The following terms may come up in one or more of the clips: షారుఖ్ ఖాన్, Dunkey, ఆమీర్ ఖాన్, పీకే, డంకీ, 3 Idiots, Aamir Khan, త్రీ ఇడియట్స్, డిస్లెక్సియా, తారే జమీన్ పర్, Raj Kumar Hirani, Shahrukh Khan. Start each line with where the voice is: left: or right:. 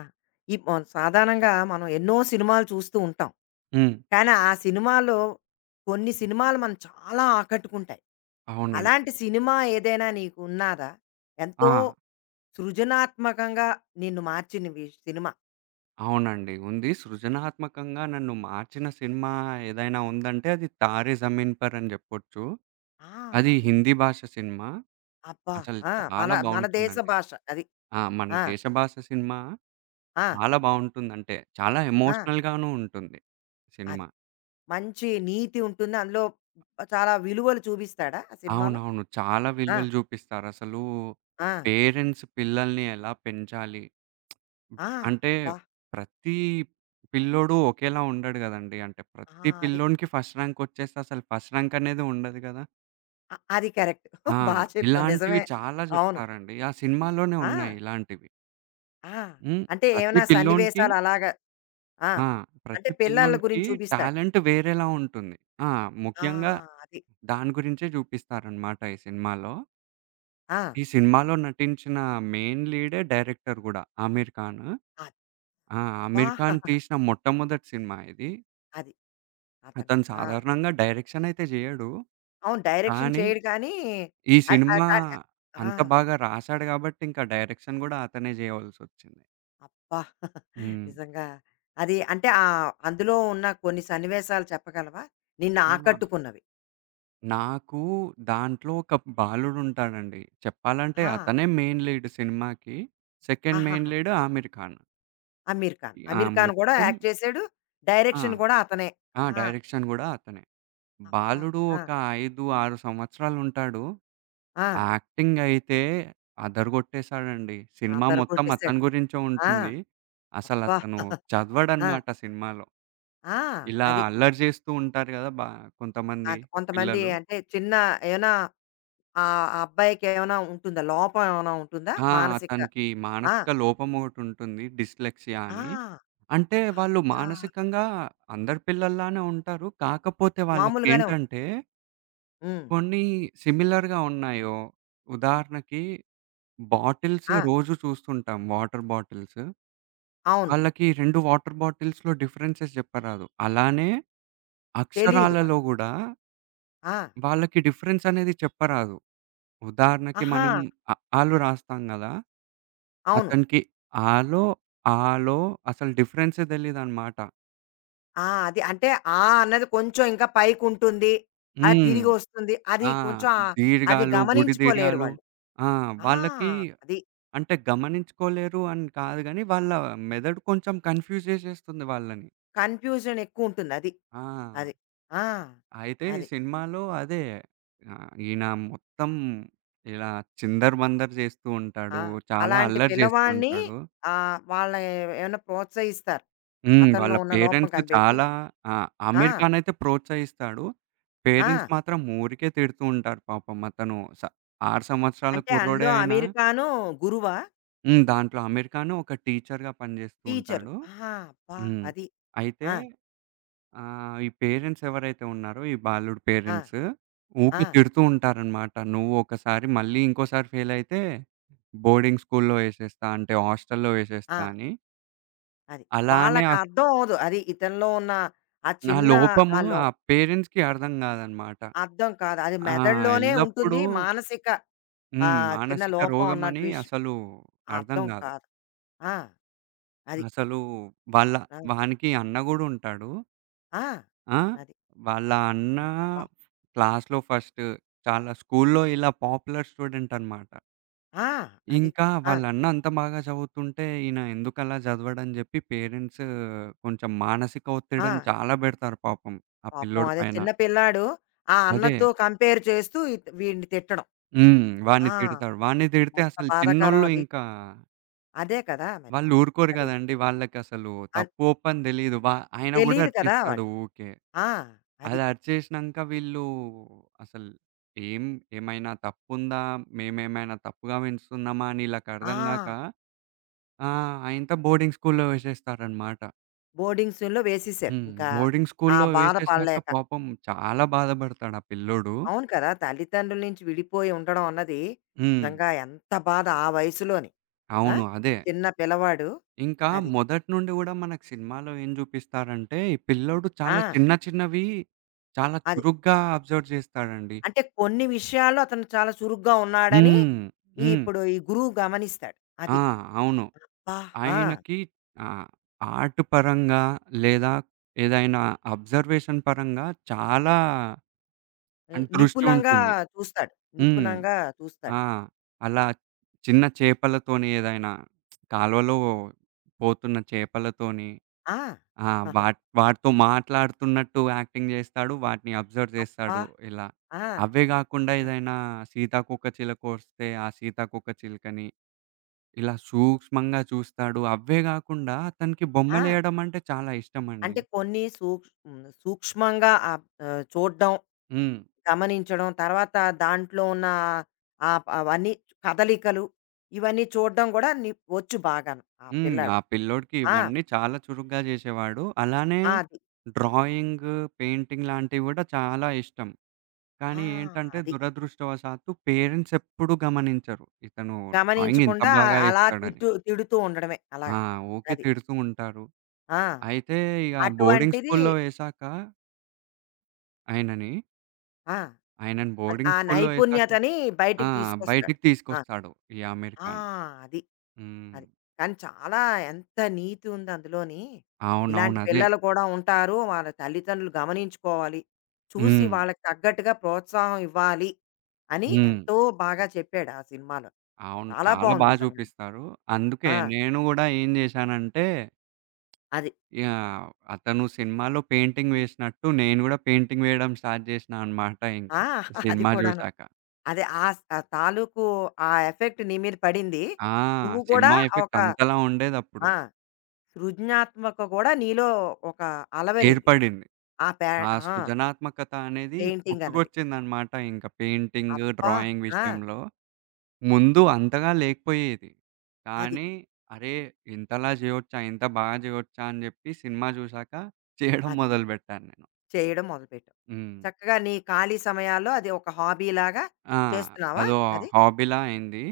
left: ఆ! ఈ మొన్ సాధారణంగా మనం ఎన్నో సినిమాలు చూస్తూ ఉంటాం.
right: హ్మ్.
left: కానీ ఆ సినిమాలో కొన్ని సినిమాలు మనం చాలా ఆకట్టుకుంటాయి.
right: అవునండి.
left: అలాంటి సినిమా ఏదైనా నీకు ఉన్నాదా?
right: ఆ!
left: ఎంతో సృజనాత్మకంగా నిన్ను మార్చినవి సినిమా?
right: అవునండి. ఉంది. సృజనాత్మకంగా నన్ను మార్చిన సినిమా ఏదైనా ఉందంటే అది 'తారే జమీన్ పర్' అని జెప్పొచ్చు.
left: ఆ!
right: అది
left: అదే.
right: హిందీ భాష సినిమా.
left: అబ్బా!
right: అసలు
left: ఆ! మన
right: చాలా
left: మన దేశ
right: బావుంటుందండి.
left: భాష అది.
right: ఆ! మన
left: ఆ!
right: దేశ భాష సినిమా
left: ఆ!
right: చాలా బావుంటుంది. అంటే చాలా
left: ఆ!
right: ఎమోషనల్ గాను ఉంటుంది
left: అది.
right: సినిమా.
left: మంచి నీతి ఉంటుంది. అందులో చాలా విలువలు చూపిస్తాడా ఆ సినిమాలో?
right: అవునవును. చాలా
left: ఆ!
right: విలువలు జూపిస్తారసలు.
left: ఆ!
right: పేరెంట్స్ పిల్లల్ని ఎలా పెంచాలి?
left: ఆ!
right: అంటే
left: అబ్బా!
right: ప్రతి పిల్లోడు ఒకేలా ఉండడు గదండీ. అంటే ప్రతి
left: ఆ! అది.
right: పిల్లోనికి ఫస్ట్ ర్యాంక్ ఒచ్చేస్తే అసలు ఫస్ట్ ర్యాంక్ అనేది ఉండదు గదా!
left: అది కరెక్ట్.
right: ఆ!
left: బా చెప్పావు.
right: ఇలాంటివి
left: నిజమే.
right: చాలా
left: అవును.
right: జెప్తారండి. ఆ సినిమాలోనే ఉన్నాయి
left: ఆ!
right: ఇలాంటివి.
left: ఆ!
right: హ్మ్.
left: అంటే
right: ప్రతి
left: ఏమైనా
right: పిల్లోనికి
left: సన్నివేశాలు అలాగా ఆ!
right: ఆ!
left: అంటే
right: ప్రతి
left: పిల్లల
right: పిల్లోనికి
left: గురించి చూపిస్తాడు.
right: టాలెంట్ వేరేలా ఉంటుంది. ఆ!
left: ఆ!
right: ముఖ్యంగా
left: అది.
right: దాని గురించే జూపిస్తారనమాట ఈ సినిమాలో.
left: ఆ!
right: ఈ సినిమాలో నటించిన మెయిన్ లీడే డైరెక్టర్ గూడా 'ఆమీర్ ఖాన్.'
left: అది.
right: ఆ!
left: అబ్బా!
right: 'ఆమీర్ ఖాన్' తీసిన మొట్టమొదటి సినిమా ఇది.
left: అది. అతను.
right: అతను
left: ఆ!
right: సాధారణంగా డైరెక్షన్ అయితే జేయడు.
left: అవును. డైరెక్షన్
right: కానీ,
left: చేయడు కానీ
right: ఈ
left: అ అ
right: సినిమా
left: కానీ ఆ!
right: అంత బాగా రాసాడు గాబట్టి, ఇంకా డైరెక్షన్ గూడా అతనే జేయవలసొచ్చింది.
left: అబ్బా!
right: హ్మ్.
left: నిజంగా అది అంటే ఆహ్, అందులో ఉన్న కొన్ని సన్నివేశాలు చెప్పగలవా? నిన్ను
right: ఆ!
left: ఆకట్టుకున్నవి?
right: నాకు దాంట్లో ఒక బాలుడుంటాడండి. చెప్పాలంటే
left: ఆ!
right: అతనే మెయిన్ లీడ్ సినిమాకి. సెకండ్ మెయిన్
left: ఆహాహా!
right: లీడ్ ఆమీర్ ఖాన్.
left: 'అమీర్ ఖాన్.'
right: ఆ!
left: 'అమీర్ ఖాన్' కూడా
right: మొత్తం
left: యాక్ట్ చేసాడు.
right: ఆ!
left: డైరెక్షన్ కూడా అతనే.
right: ఆ!
left: ఆ!
right: డైరెక్షన్ గూడా అతనే.
left: అబ్బా!
right: బాలుడు
left: ఆ!
right: ఒక 5, 6 సంవత్సరాలుంటాడు.
left: ఆ!
right: యాక్టింగ్ అయితే అదరగొట్టేసాడండి. సినిమా
left: అదర
right: మొత్తం
left: గొట్టేసాడు.
right: అతని గురించే
left: ఆ!
right: ఉంటుంది.
left: అబ్బా!
right: అసలతను
left: ఆ!
right: చదవడనమాట సినిమాలో.
left: ఆ!
right: ఇలా
left: అది.
right: అల్లరి చేస్తూ ఉంటారు గదా! బా కొంతమంది
left: అది కొంతమంది
right: పిల్లలు.
left: అంటే చిన్న ఏమైనా ఆహ్, ఆ అబ్బాయికి ఏమైనా ఉంటుందా? లోపం ఏమైనా ఉంటుందా?
right: ఆ!
left: మానసిక
right: అతనికి
left: ఆ!
right: మానసిక లోపం ఒకటుంటుంది డిస్లెక్సియా
left: ఆ!
right: అని. అంటే వాళ్ళు
left: అదా!
right: మానసికంగా అందరి పిల్లల్లానే ఉంటారు. కాకపోతే
left: మామూలుగానే ఉం
right: వాళ్ళకేంటంటే
left: హ్మ్.
right: కొన్ని సిమిలర్‌గా ఉన్నాయో ఉదాహరణకి బాటిల్స్
left: ఆ!
right: రోజు చూస్తుంటాం వాటర్ బాటిల్స్.
left: అవును.
right: వాళ్ళకి 2 వాటర్ బాటిల్స్‌లో డిఫరెన్సెస్ జెప్పరాదు. అలానే
left: తెలీదు
right: అక్షరాలలో
left: వాళ్ళకి.
right: గూడా
left: ఆ!
right: వాళ్ళకి డిఫరెన్స్ అనేది చెప్పరాదు. ఉదాహరణకి
left: ఆహా!
right: మనం అ ఆలు రాస్తాం గదా!
left: అవును.
right: అతనికి ఆలో, ఆలో అసలు డిఫరెన్సే తెలీదనమాట.
left: ఆ! అది అంటే ఆ అన్నది కొంచెం ఇంకా పైకుంటుంది. అది
right: హ్మ్.
left: తిరిగొస్తుంది. అది
right: ఆ!
left: కొంచెం ఆహ్, అది
right: దీర్ఘాలు, గుడి
left: గమనించుకోలేరు
right: దీర్ఘాలు
left: వాళ్ళు.
right: ఆ!
left: ఆ!
right: వాళ్ళకి
left: అది.
right: అంటే గమనించుకోలేరు అని కాదు గానీ, వాళ్ళ మెదడు కొంచెం కన్‌ఫ్యూజ్ జేసేస్తుంది వాళ్ళని.
left: కన్‌ఫ్యూజన్ ఎక్కువుంటుంది అది.
right: ఆ!
left: అది. ఆ!
right: అయితే ఈ
left: అది.
right: సినిమాలో అదే. ఆహ్, ఈయన మొత్తం ఇలా చిందరవందర చేస్తూ
left: ఆ!
right: ఉంటాడు. చాలా
left: అలాంటి
right: అల్లరి చేస్తూ
left: పిల్లవాడిని
right: ఉంటాడు.
left: ఆహ్, వాళ్ళ ఏమైనా ప్రోత్సహిస్తారు.
right: హ్మ్.
left: అతనిలో
right: వాళ్ళ
left: ఉన్న లోపం
right: పేరెంట్స్
left: కనిపెట్టి.
right: చాలా ఆ!
left: ఆ!
right: ఆమీర్ ఖాన్ అయితే ప్రోత్సహిస్తాడు.
left: ఆ!
right: పేరెంట్స్ మాత్రం ఊరికే తిడుతూ ఉంటారు పాపం. అతను 6 సంవత్సరాల
left: అంటే
right: కుర్రోడే
left: అందులో
right: అయినా
left: అమెరికాను గురువా?
right: హ్మ్. దాంట్లో ఆమీర్ ఖాన్ ఒక టీచర్‌గా పనిచేస్తూ
left: టీచరు.
right: ఉంటాడు.
left: ఆహా! అబ్బా!
right: హ్మ్.
left: అది.
right: అయితే
left: ఆ!
right: ఆ! ఈ పేరెంట్స్ ఎవరైతే ఉన్నారో, ఈ బాలుడి
left: ఆ!
right: పేరెంట్స్ ఊకే
left: ఆ!
right: తిడుతూ ఉంటారనమాట. "నువ్వు ఒకసారి మళ్ళీ ఇంకోసారి ఫెయిల్ అయితే బోర్డింగ్ స్కూల్‌లో ఏసేస్తా" అంటే హాస్టల్‌లో
left: ఆ!
right: ఏసేస్తా అని.
left: అది.
right: అలానే
left: వాళ్ళకి
right: ఆ
left: అర్థం అవ్వదు. అది ఇతనిలో ఉన్న ఆ
right: ఆ
left: చిన్న
right: లోపము
left: ఆ లో
right: ఆ పేరెంట్స్‌కి అర్థం కాదనమాట.
left: అర్థం కాదు. అది
right: ఆ!
left: మెదడులోనే
right: ఎల్లప్పుడూ
left: ఉంటుంది. మానసిక
right: హ్మ్.
left: ఆహ్, చిన్న
right: మానసిక
left: లోపం అన్నటి
right: రోగమని
left: విషయం
right: అసలు అర్థం
left: అర్థం
right: కాదు.
left: కాదు. ఆ! అది.
right: అసలు వాళ్ళ
left: ఆ!
right: వానికి అన్న గూడా ఉంటాడు.
left: ఆ!
right: ఆ!
left: అది.
right: వాళ్ళ అన్న
left: హ్మ్. వా
right: క్లాస్‌లో ఫస్ట్ చాలా స్కూల్లో ఇలా పాపులర్ స్టూడెంట్ అన్నమాట.
left: ఆ! అది.
right: ఇంకా
left: ఆ!
right: వాళ్ళ అన్న అంత బాగా చదువుతుంటే ఈయన ఎందుకలా చదవడని చెప్పి పేరెంట్స్ కొంచెం మానసిక
left: ఆ!
right: ఒత్తిడిని చాలా పెడతారు పాపం ఆ
left: పాపం
right: పిల్లోడి
left: అదే
right: పైన.
left: చిన్న పిల్లాడు ఆ
right: అదే.
left: అన్నతో కంపేర్ చేస్తూ ఇత్ వీడిని తిట్టడం.
right: హ్మ్. వాడిని
left: ఆ!
right: తిడతారు. వాడిని తిడితే
left: ఎంత
right: అసలు
left: బాధాకరం
right: చిన్నోళ్ళు
left: అది.
right: ఇంకా
left: అదే కదా! మరి.
right: వాళ్ళు ఊరుకోరు
left: అది.
right: కదండీ! వాళ్ళకసలు
left: అన్
right: తప్పు ఒప్పని తెలీదు. ఆయన కూడా
left: తెలీదు కదా!
right: అరిచేస్తాడు
left: వాళ్ళు.
right: ఊకే.
left: ఆ! అది.
right: అది అరిచేసినంక వీళ్ళు అసలు ఏం ఏమైనా తప్పుందా? మేమేమైనా తప్పుగా పెంచుతున్నామా? అని
left: ఆ!
right: ఈళ్ళకర్థం గాక ఆ! ఆయనతో బోర్డింగ్ స్కూల్‌లో వేసేస్తారనమాట.
left: బోర్డింగ్ స్కూల్‌లో వేసేసారు.
right: హ్మ్.
left: ఇంకా
right: బోర్డింగ్
left: ఆ
right: స్కూల్‌లో
left: బాధ
right: వేసేసినాక
left: పడలేక.
right: పాపం చాలా బాధపడతాడు ఆ పిల్లోడు.
left: అవును కదా! తల్లిదండ్రుల నుంచి విడిపోయి ఉండడం అన్నది
right: హ్మ్.
left: నిజంగా ఎంత బాధ ఆ వయసులోని. ఆ!
right: అవును. అదే.
left: చిన్న పిల్లవాడు.
right: ఇంకా
left: అది.
right: మొదటి నుండి గూడా మనకు సినిమాలో ఏం జూపిస్తారంటే, ఈ పిల్లోడు
left: ఆ!
right: చాలా చిన్న చిన్నవి చాలా
left: అది.
right: చురుగ్గా అబ్జర్వ్ జేస్తాడండి.
left: అంటే కొన్ని విషయాల్లో అతను చాలా చురుగ్గా ఉన్నాడని
right: హ్మ్.
left: ఈ
right: హ్మ్.
left: ఇప్పుడు ఈ గురువు గమనిస్తాడు. అది.
right: ఆ! అవును.
left: అబ్బా! ఆ!
right: ఆయనకి ఆహ్, ఆర్ట్ పరంగా లేదా ఏదైనా అబ్జర్వేషన్ పరంగా చాలా
left: ఆహ్,
right: దృష్టి
left: నిపుణంగా
right: ఉంటుంది.
left: చూస్తాడు.
right: హ్మ్.
left: నిపుణంగా చూస్తాడు.
right: ఆ! అలా చిన్న చేపలతోని ఏదైనా కాలువలో పోతున్న చేపలతోని
left: ఆ!
right: ఆ! వాటితో మాట్లాడుతున్నట్టు యాక్టింగ్ జేస్తాడు. వాటిని అబ్జర్వ్
left: అబ్బా!
right: జేస్తాడు ఇలా.
left: ఆ!
right: అవే గాకుండా ఏదైనా సీతాకోకచిలక వస్తే ఆ సీతాకోకచిలుకని ఇలా సూక్ష్మంగా చూస్తాడు. అవ్వే గాకుండా అతనికి
left: ఆ!
right: బొమ్మలేయడం అంటే చాలా ఇష్టమండి.
left: అంటే కొన్ని సూక్ హ్మ్. సూక్ష్మంగా ఆహ్, ఆహ్, చూడ్డం,
right: హ్మ్.
left: గమనించడం, తర్వాత దాంట్లో ఉన్న ఆహ్, ప అవన్నీ కదలికలు ఇవన్నీ చూడ్డం గూడా ని వచ్చు బాగాను. ఆ
right: హ్మ్. ఆ
left: పిల్లాడు.
right: పిల్లోడికి
left: ఆ!
right: ఇవన్నీ చాలా చురుగ్గా జేసేవాడు. అలానే
left: ఆ! అది.
right: డ్రాయింగ్, పెయింటింగ్ లాంటివి గూడా చాలా ఇష్టం.
left: ఆ!
right: కానీ ఏంటంటే
left: అది.
right: దురదృష్టవశాత్తు పేరెంట్స్ ఎప్పుడూ గమనించరు. ఇతను డ్రాయింగ్ ఇంత
left: గమనించకుండా ఆ-
right: బాగా
left: అలా
right: ఏస్తాడని.
left: తిడుతూ ఉండడమే అలాగ.
right: ఆ! ఊకే
left: అది.
right: తిడుతూ ఉంటారు.
left: ఆ!
right: అయితే ఇగ బోర్డింగ్
left: అటువంటిది
right: స్కూల్‌లో ఏశాక ఆయనని,
left: ఆ!
right: ఆయనని
left: అది
right: బోర్డింగ్
left: ఆ
right: స్కూల్‌లో ఏశాక
left: నైపుణ్యతని
right: ఆ!
left: బయటికి తీసుకొస్తాడు.
right: బయటికి
left: ఆ!
right: తీసుకొస్తాడు ఈ అమీర్
left: ఆ!
right: ఖాన్.
left: అది.
right: హ్మ్.
left: అది. కానీ చాలా ఎంత నీతి ఉంది అందులోని. ఇలాంటి
right: అవునవును. అదే.
left: పిల్లలు కూడా ఉంటారు. వాళ్ళ తల్లిదండ్రులు గమనించుకోవాలి. చూసి
right: హ్మ్.
left: వాళ్ళకి తగ్గట్టుగా ప్రోత్సాహం ఇవ్వాలి అని
right: హ్మ్.
left: ఎంతో బాగా చెప్పాడు ఆ సినిమాలో.
right: అవును.
left: చాలా
right: చాలా
left: బావుంది
right: బా
left: నిజంగాను.
right: చూపిస్తారు. అందుకే
left: ఆ!
right: నేను గూడా ఏం జేశానంటే,
left: అది.
right: యాహ్! అతను సినిమాలో పెయింటింగ్ వేసినట్టు నేను గూడా పెయింటింగ్ వేయడం స్టార్ట్ జేసినా అన్నమాట ఇంకా.
left: ఆ! అది
right: సినిమా
left: కూడాను.
right: జూసాక.
left: అదే ఆ స్ ఆ తాలూకు ఆ ఎఫెక్ట్ నీ మీద పడింది.
right: ఆ!
left: నువ్వు కూడా
right: సినిమా
left: ఒక
right: ఎఫెక్ట్ అంతలా ఉండేదప్పుడు.
left: ఆ! సృజనాత్మక కూడా నీలో ఒక అలవరింది.
right: ఏర్పడింది.
left: ఆ పే
right: ఆ
left: ఆ!
right: సృజనాత్మకత అనేది
left: పెయింటింగ్ అన్నది.
right: పుట్టుకొచ్చిందన్నమాట ఇంక పెయింటింగ్,
left: అబ్బా!
right: డ్రాయింగ్
left: ఆ!
right: విషయంలో. ముందు అంతగా లేకపోయేది.
left: అది.
right: కానీ, అరే! ఇంతలా జేయొచ్చా? ఇంత బాగా జేయొచ్చా? అని జెప్పి సినిమా జూశాక చేయడం
left: అది.
right: మొదలుబెట్టాను నేను.
left: చేయడం మొదలుపెట్టావు.
right: హ్మ్.
left: చక్కగా నీ ఖాళీ సమయాల్లో అది ఒక హాబీలాగా
right: ఆ!
left: చేస్తున్నావా
right: అదో
left: అది?
right: హాబీలా అయింది.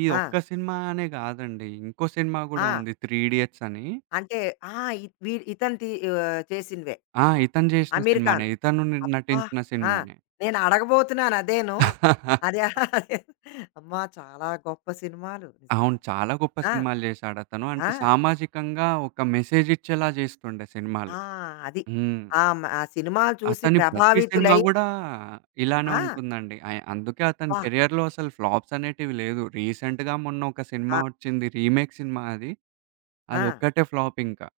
right: ఈ
left: ఆ!
right: ఒక్క సినిమా అనే గాదండి. ఇంకో సినిమా గూడా
left: ఆ!
right: ఉంది 'త్రీ ఇడియట్స్' అని.
left: అంటే ఆ! ఇ వీ ఇతను తి ఆహ్, చేసినవే.
right: ఆ! ఇతను జేసిన
left: అమీర్
right: సినిమానే.
left: ఖాన్.
right: ఇతను
left: అబ్బా!
right: నటించిన
left: ఆ!
right: సినిమానే.
left: నేను అడగబోతున్నాను అదేను. అదే అదే అమ్మా! చాలా గొప్ప సినిమాలు
right: అవును.
left: నిజంగా.
right: చాలా గొప్ప
left: ఆ!
right: సినిమాలు జేశాడతను. అంటే
left: ఆ!
right: సామాజికంగా ఒక మెసేజ్ ఇచ్చేలా జేస్తుండే
left: ఆ!
right: సినిమాలు.
left: అది.
right: హ్మ్.
left: ఆ! మ ఆ సినిమాలు చూసి
right: అతని ప్రతి సినిమా
left: ప్రభావితులై
right: గూడా ఇలానే
left: ఆ!
right: ఉంటుందండి. అందుకే అతని
left: అబ్బా!
right: కెరియర్‌లో అసలు ఫ్లాప్స్ అనేటివి లేదు. రీసెంట్‌గా మొన్న ఒక సినిమా
left: ఆ!
right: వచ్చింది. రీమేక్ సినిమా అది.
left: ఆ!
right: అదొక్కటే ఫ్లాప్ ఇంకా.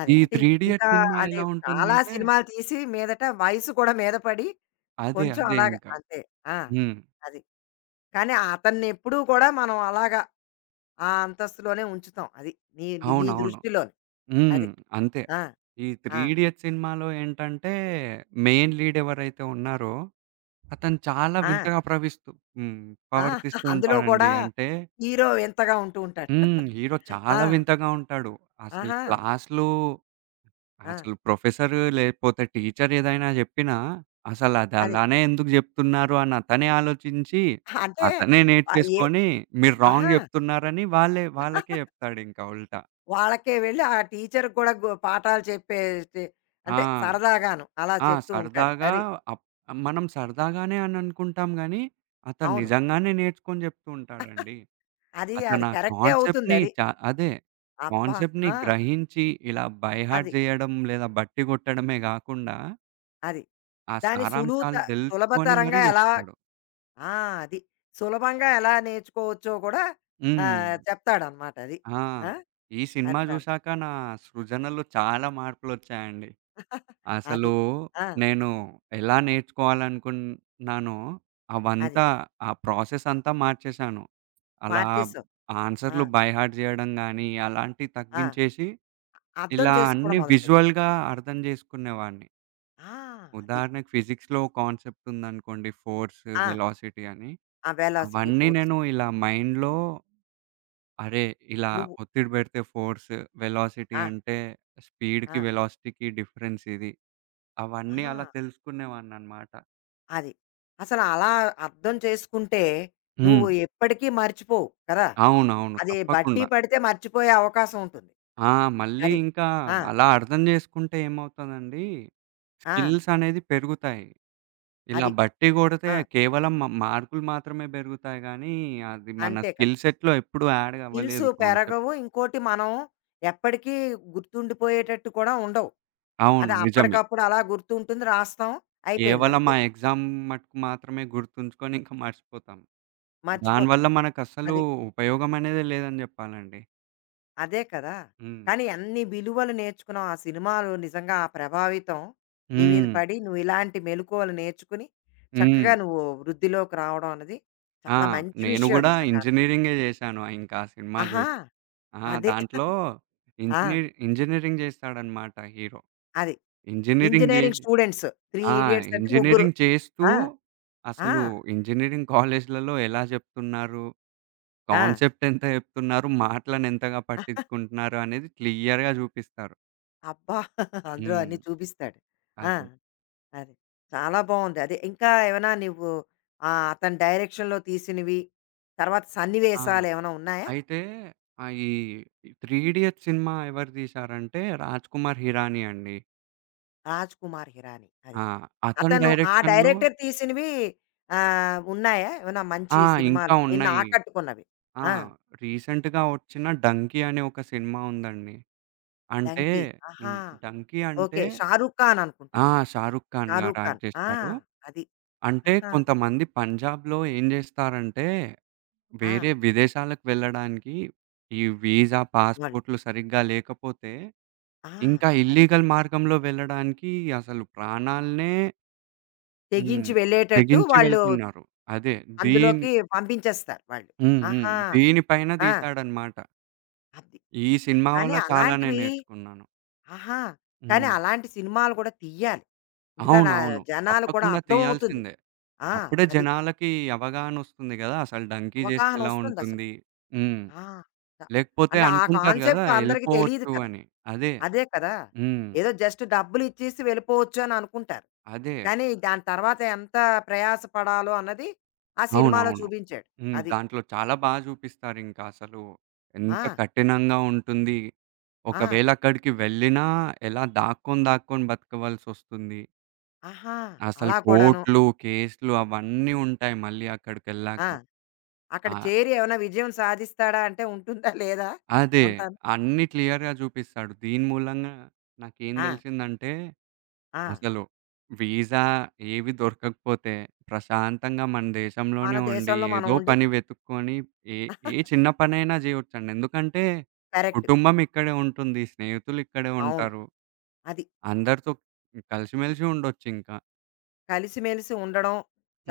left: అదే.
right: ఈ
left: అంటే
right: 'త్రీ
left: ఇప్పుడు
right: ఇడియట్'
left: ఇంకా
right: సినిమా
left: అదే
right: ఎలా
left: చాలా
right: ఉంటుందంటే
left: సినిమాలు తీసి మీదట వయసు కూడా మీద పడి
right: అదే.
left: కొంచెం
right: అదే
left: అలాగా
right: ఇంకా.
left: అంతే. ఆ!
right: హ్మ్.
left: అది. కానీ అతన్నెప్పుడూ కూడా మనం అలాగా ఆ అంతస్తులోనే ఉంచుతాం. అది. నీ నీ
right: అవునవును.
left: దృష్టిలోని.
right: హ్మ్.
left: అది.
right: అంతే.
left: ఆ!
right: ఈ 'త్రీ
left: ఆ!
right: ఇడియట్' సినిమాలో ఏంటంటే మెయిన్ లీడ్ ఎవరైతే ఉన్నారో అతను చాలా
left: ఆ!
right: వింతగా ప్రవిస్తూ హ్మ్.
left: ఆ!
right: ప్రవర్తిస్తూ
left: అందులో
right: ఉంటాడండి.
left: కూడా
right: అంటే
left: హీరో వింతగా ఉంటూ ఉంటాడు.
right: హ్మ్. హీరో
left: ఆ!
right: చాలా వింతగా ఉంటాడు. అసలు
left: ఆహా!
right: క్లాస్‌లో
left: ఆ!
right: అసలు ప్రొఫెసర్ లేకపోతే టీచర్ ఏదైనా జెప్పినా, అసలది
left: అది.
right: అలానే ఎందుకు జెప్తున్నారు అని అతనే ఆలోచించి,
left: అంటే
right: అతనే
left: ఆహ్, ఏ
right: నేర్చేసుకొని మీరు రాంగ్
left: ఆహా!
right: జెప్తున్నారని వాళ్ళకే జెప్తాడింకా ఉల్టా.
left: వాళ్ళకే వెళ్ళి ఆ టీచర్‌కి కూడా గు పాఠాలు చెప్పే టి అంటే
right: ఆ!
left: సరదాగాను అలా
right: ఆ!
left: చెప్తూ ఉంటాడు.
right: సరదాగా
left: అది.
right: అప్ మనం సరదాగానే అని అనుకుంటాం గానీ, అతను
left: అవును.
right: నిజంగానే నేర్చుకొని జెప్తూ ఉంటాడండి.
left: అది,
right: అతనా
left: కరెక్టే
right: కాన్సెప్ట్‌ని
left: అవుతుందది.
right: చ అదే.
left: అబ్బా!
right: కాన్సెప్ట్‌ని
left: ఆ!
right: గ్రహించి ఇలా బై హార్ట్
left: అది.
right: జేయడం లేదా బట్టి గొట్టడమే గాకుండా,
left: అది.
right: ఆ
left: దాని సులువుత
right: సారాంశాలు దెలుచుకొని మరీ
left: సులభతరంగా ఎలా
right: జెప్తాడు.
left: ఆ! అది. సులభంగా ఎలా నేర్చుకోవచ్చో కూడా
right: హ్మ్.
left: ఆహ్, చెప్తాడనమాట అది.
right: ఆ!
left: ఆ!
right: ఈ సినిమా
left: అంతాను.
right: జూశాక నా సృజనలో చాలా మార్పులొచ్చాయండి.
left: అది.
right: అసలు
left: ఆ!
right: నేను ఎలా నేర్చుకోవాలనుకున్నానో
left: అది.
right: అవంతా ఆ ప్రాసెస్ అంతా మార్చేశాను. అలా
left: మార్చేసావు. ఆ!
right: ఆన్సర్‌లు బై హార్ట్ జేయడం గానీ అలాంటివి
left: ఆ!
right: తగ్గించేసి
left: అర్థం
right: ఇలా
left: చేసుకోవడం
right: అన్నీ
left: మొదలుపెట్టావు.
right: విజువల్‌గా అర్థం జేసుకునేవాడిని.
left: ఆ! అది.
right: ఉదాహరణకి ఫిజిక్స్‌లో కాన్సెప్ట్ ఉందనుకోండి ఫోర్స్,
left: ఆ!
right: వెలాసిటీ అని.
left: ఆ వెలాసిటీ
right: అవన్నీ
left: ఫోర్స్.
right: నేను ఇలా మైండ్‌లో అరే! ఇలా
left: నువ్వు
right: ఒత్తిడి బెడితే ఫోర్స్, వెలాసిటీ
left: ఆ!
right: అంటే స్పీడ్‌కి,
left: ఆ!
right: వెలాసిటీకి డిఫరెన్స్ ఇది.
left: ఆ!
right: అవన్నీ అలా తెలుసుకునేవాడిననమాట.
left: అది. అసలు అలా అర్థం చేసుకుంటే
right: హ్మ్.
left: నువ్వు ఎప్పటికీ మర్చిపోవు కదా!
right: అవునవును.
left: అది బట్టి
right: తప్పకుండా.
left: పడితే మర్చిపోయే అవకాశం ఉంటుంది.
right: ఆ! మళ్ళీ
left: అది.
right: ఇంకా
left: ఆ!
right: అలా అర్థం జేసుకుంటే ఏమవుతదండి,
left: ఆ!
right: స్కిల్స్ అనేది పెరుగుతాయి. ఇలా
left: అది.
right: బట్టి కొడితే
left: ఆ!
right: కేవలం మార్కులు మాత్రమే పెరుగుతాయి గానీ, అది మన
left: అంతే కదా!
right: స్కిల్ సెట్‌లో ఎప్పుడు యాడ్
left: స్కిల్స్
right: అవ్వలేదు కాన్సెప్ట్.
left: పెరగవు. ఇంకోటి మనం ఎప్పటికీ గుర్తుండిపోయేటట్టు కూడా ఉండవు.
right: అవును.
left: అది
right: నిజమే.
left: అప్పటికప్పుడు అలా గుర్తుంటుంది. రాస్తాం. అయిపోయింది
right: కేవలం
left: అంతే.
right: ఆ ఎగ్జామ్ మటుకు మాత్రమే గుర్తుంచుకొని ఇంక మర్చిపోతాం.
left: మర్చిపోతాం.
right: దానివల్ల మనకసలు
left: అది.
right: ఉపయోగం అనేదే లేదని జెప్పాలండి.
left: అదే కదా!
right: హ్మ్.
left: కానీ అన్ని విలువలు నేర్చుకున్నావు. ఆ సినిమాలు నిజంగా ఆ ప్రభావితం నీ మీద
right: హ్మ్.
left: పడి, నువ్విలాంటి మెళకువలు నేర్చుకుని,
right: హ్మ్.
left: చక్కగా నువ్వు వృద్ధిలోకి రావడం అన్నది
right: ఆ!
left: చాలా మంచి
right: నేను
left: విషయం
right: గూడా
left: నిజంగాను.
right: ఇంజినీరింగే జేశాను ఇంకా ఆ సినిమా
left: ఆహా!
right: జూసి. ఆ!
left: అదే.
right: దాంట్లో
left: ఆ!
right: ఇంజినీర్ ఇంజినీరింగ్ జేస్తాడన్నమాట హీరో.
left: అది.
right: ఇంజినీరింగ్ జే
left: ఇంజినీరింగ్ స్టూడెంట్స్. 3
right: ఆ!
left: ఇడియట్స్ అంటే ముగ్గురు.
right: ఇంజినీరింగ్ చేస్తూ
left: ఆ! ఆ!
right: అసలు ఇంజినీరింగ్ కాలేజీలలో ఎలా జెప్తున్నారు?
left: ఆ!
right: కాన్సెప్ట్ ఎంత జెప్తున్నారు? మాటలను ఎంతగా పట్టించుకుంటున్నారు? అనేది క్లియర్‌గా జూపిస్తారు.
left: అబ్బా! అందులో
right: హ్మ్.
left: అన్నీ చూపిస్తాడు. ఆ!
right: అదే.
left: అది. చాలా బావుంది. అదే ఇంకా ఏమైనా నువ్వు ఆహ్, అతని డైరెక్షన్‌లో తీసినవి, తర్వాత
right: ఆ!
left: సన్నివేశాలేమైనా ఉన్నాయా?
right: అయితే ఆహ్, ఈ 'త్రీ ఇడియట్స్' సినిమా ఎవరు తీశారంటే 'రాజ్‌కుమార్ హిరాని' అండి.
left: రాజ్ కుమార్ హిరాని. అది.
right: ఆ! అతని
left: అతను ఆ
right: డైరెక్షన్‌లో
left: డైరెక్టర్ తీసినవి ఆహ్, ఉన్నాయా? ఏమైనా మంచి
right: ఆ! ఇంకా
left: సినిమాలు నిన్ను
right: ఉన్నాయి.
left: ఆకట్టుకున్నవి?
right: ఆ!
left: ఆ!
right: రీసెంట్‌గా వచ్చిన 'డంకీ' అనే ఒక సినిమా ఉందండి. అంటే
left: 'డంకీ.' ఆహా!
right: హ్మ్. 'డంకీ' అంటే
left: ఓకే. 'షారూక్ ఖాన్'
right: ఆ!
left: అనుకుంటాను.
right: 'షారుఖ్ ఖాన్' గారు
left: 'షారూక్
right: యాక్ట్
left: ఖాన్.' ఆ!
right: చేశారు.
left: అది.
right: అంటే
left: ఆహా!
right: కొంతమంది పంజాబ్‌లో ఏం చేస్తారంటే,
left: ఆ!
right: వేరే విదేశాలకు వెళ్ళడానికి ఈ వీసా,
left: వాళ్ళు
right: పాస్‌పోర్ట్‌లు సరిగ్గా లేకపోతే,
left: ఆ!
right: ఇంకా
left: అది.
right: ఇల్లీగల్ మార్గంలో వెళ్ళడానికి అసలు ప్రాణాలనే హ్మ్.
left: తెగించి వెళ్ళేటట్టు
right: తెగించి
left: వాళ్ళు
right: వెళ్తున్నారు. అదే దీని
left: అందులోకి పంపించేస్తారు వాళ్ళు.
right: హ్మ్. హ్మ్.
left: ఆహా!
right: దీనిపైన
left: ఆ!
right: తీశాడన్నమాట.
left: అది.
right: ఈ సినిమా
left: కానీ
right: వల్ల చాలానే
left: అలాంటివి
right: నేర్చుకున్నాను.
left: ఆహా! కానీ
right: హ్మ్.
left: అలాంటి సినిమాలు కూడా తీయాలి. ఎందుకని ఆ
right: అవునవును.
left: జనాలు కూడా
right: తప్పకుండా
left: అర్థమవుతుంది.
right: తీయాల్సిందే.
left: ఆ!
right: అప్పుడే
left: అది.
right: జనాలకి అవగాహనొస్తుంది గదా! అసలు డంకీ జేస్తే ఎలా
left: అవగాహనొస్తుందసలు.
right: ఉంటుంది? హ్మ్.
left: ఆ! ద
right: లేకపోతే
left: అంటే ఆ
right: అనుకుంటారు గదా!
left: కాన్సెప్ట్ అందరికి తెలీదు
right: ఎళ్ళిపోవచ్చు
left: కదా!
right: అని. అదే.
left: అదే కదా!
right: హ్మ్.
left: ఏదో జస్ట్ డబ్బులిచ్చేసి వెళ్ళిపోవచ్చు అని అనుకుంటారు.
right: అదే.
left: కానీ దాని తర్వాత ఎంత ప్రయాస పడాలో అన్నది ఆ సినిమాలో
right: అవునవును.
left: చూపించాడు.
right: హ్మ్.
left: అది.
right: దాంట్లో చాలా బా జూపిస్తారింకా అసలు. ఎంత
left: ఆ!
right: కఠినంగా ఉంటుంది.
left: ఆ!
right: ఒకవేళ అక్కడికి వెళ్ళినా ఎలా దాక్కొని, దాక్కొని బతకవలసొస్తుంది.
left: ఆహా!
right: అసలు
left: అలా కూడాను.
right: కోర్ట్‌లు, కేసులు అవన్నీ ఉంటాయి మళ్ళీ అక్కడికెళ్ళాక.
left: ఆ! అక్కడ
right: ఆ!
left: చేరి ఏమైనా విజయం సాధిస్తాడా అంటే ఉంటుందా? లేదా?
right: అదే.
left: అంతాను.
right: అన్నీ క్లియర్‌గా చూపిస్తాడు. దీని మూలంగా నాకేం
left: ఆ!
right: తెలిసిందంటే,
left: ఆ!
right: అసలు వీసా ఏవి దొరకకపోతే, ప్రశాంతంగా మన
left: మన
right: దేశంలోనే ఉండి,
left: దేశంలో మనం
right: ఏదో
left: ఉండి
right: పని వెతుక్కొని ఏ ఏ చిన్న పనైనా చేయొచ్చండి. ఎందుకంటే,
left: కరెక్ట్.
right: కుటుంబం ఇక్కడే ఉంటుంది. స్నేహితులు ఇక్కడే
left: అవును.
right: ఉంటారు.
left: అది.
right: అందరితో కలిసిమెలిసి ఉండొచ్చింకా.
left: కలిసిమెలిసి ఉండడం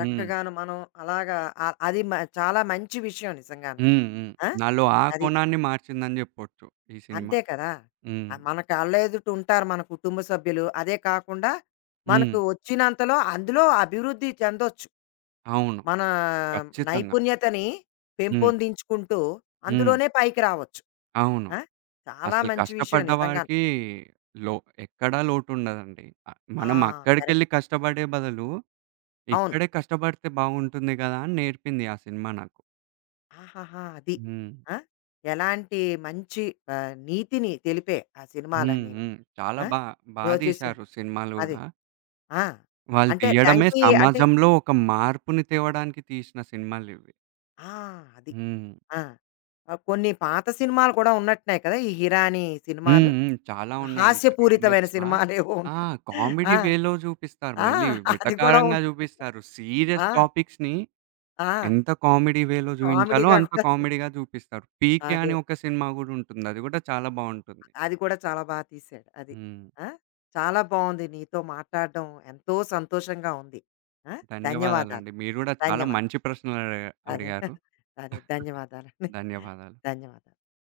right: హ్మ్.
left: మనం అలాగా ఆ- అది మ- చాలా మంచి విషయం నిజంగాను
right: హ్మ్. హ్మ్.
left: ఆ?
right: నాలో ఆ
left: అది
right: కోణాన్ని మార్చిందని చెప్పొచ్చు ఈ సినిమా.
left: అంతే కదా
right: హ్మ్.
left: ఆ, మన కళ్ళ ఎదుట ఉంటారు మన కుటుంబ సభ్యులు అదే కాకుండా
right: హ్మ్.
left: మనకు వచ్చినంతలో అందులో అభివృద్ధి చెందొచ్చు
right: అవును.
left: మన
right: ఖచ్చితంగా.
left: నైపుణ్యతని
right: హ్మ్.
left: పెంపొందించుకుంటూ
right: హ్మ్.
left: అందులోనే పైకి రావచ్చు
right: అవును.
left: ఆ? చాలా
right: అసలు
left: మంచి విషయం
right: కష్టపడ్డ
left: నిజంగా
right: వారికి లో ఎక్కడా లోటుండదండి. ఆహ్,
left: ఆ
right: మనం అక్కడికెళ్ళి
left: కరెక్ట్
right: కష్టపడే బదులు,
left: అవును
right: ఇక్కడే కష్టపడితే బాగుంటుంది గదా! అని నేర్పింది ఆ సినిమా నాకు.
left: ఆహాహా అది
right: హ్మ్.
left: ఆ? ఎలాంటి మంచి ఆ, నీతిని తెలిపే ఆ
right: హ్మ్.
left: సినిమాలన్నీ
right: హ్మ్. చాలా
left: ఆ!
right: బా బా
left: నోటీసులు
right: తీశారు సినిమాలు
left: అది.
right: గూడా.
left: ఆ!
right: వాళ్ళు
left: అంటే
right: తీయడమే
left: డంకీ అంటే
right: సమాజంలో ఒక మార్పుని తేవడానికి తీసిన సినిమాలివి.
left: ఆ! అది.
right: హ్మ్.
left: ఆ! ఆహ్, కొన్ని పాత సినిమాలు కూడా ఉన్నట్టున్నాయి కదా! ఈ 'హిరాని'
right: హ్మ్.
left: సినిమాలు.
right: హ్మ్. చాలా ఉన్నాయి. 'త్రీ
left: హాస్యపూరితమైన
right: ఇడియట్స్‌లా'
left: సినిమాలేవో
right: ఆ!
left: ఉన్నాయి. ఆ!
right: కామెడీ వేలో జూపిస్తారు.
left: ఆ!
right: మళ్ళీ
left: అది కూడా
right: వెటకారంగా
left: ఉంటుంది.
right: జూపిస్తారు. సీరియస్
left: ఆ!
right: టాపిక్స్‌ని
left: ఆ!
right: ఎంత కామెడీ వేలో జూయించాలో
left: కామెడీగా
right: అంత
left: కూడా చూ-
right: కామెడీగా జూపిస్తారు. 'పీకే'
left: అదే.
right: అని ఒక సినిమా గూడా ఉంటుంది. అది గూడా చాలా బావుంటుంది.
left: అది కూడా చాలా బా తీశాడు. అది.
right: హ్మ్.
left: ఆ! చాలా బావుంది నీతో మాట్లాడడం ఎంతో సంతోషంగా ఉంది. ఆ! ధన్యవాదాలు.
right: ధన్యవాదాలండి. మీరు గూడా చాలా
left: ధన్యవాదాలు.
right: మంచి
left: అదే.
right: అడిగారు.
left: అదే. ధన్యవాదాలండి.
right: ధన్యవాదాలు.
left: ధన్యవాదాలు.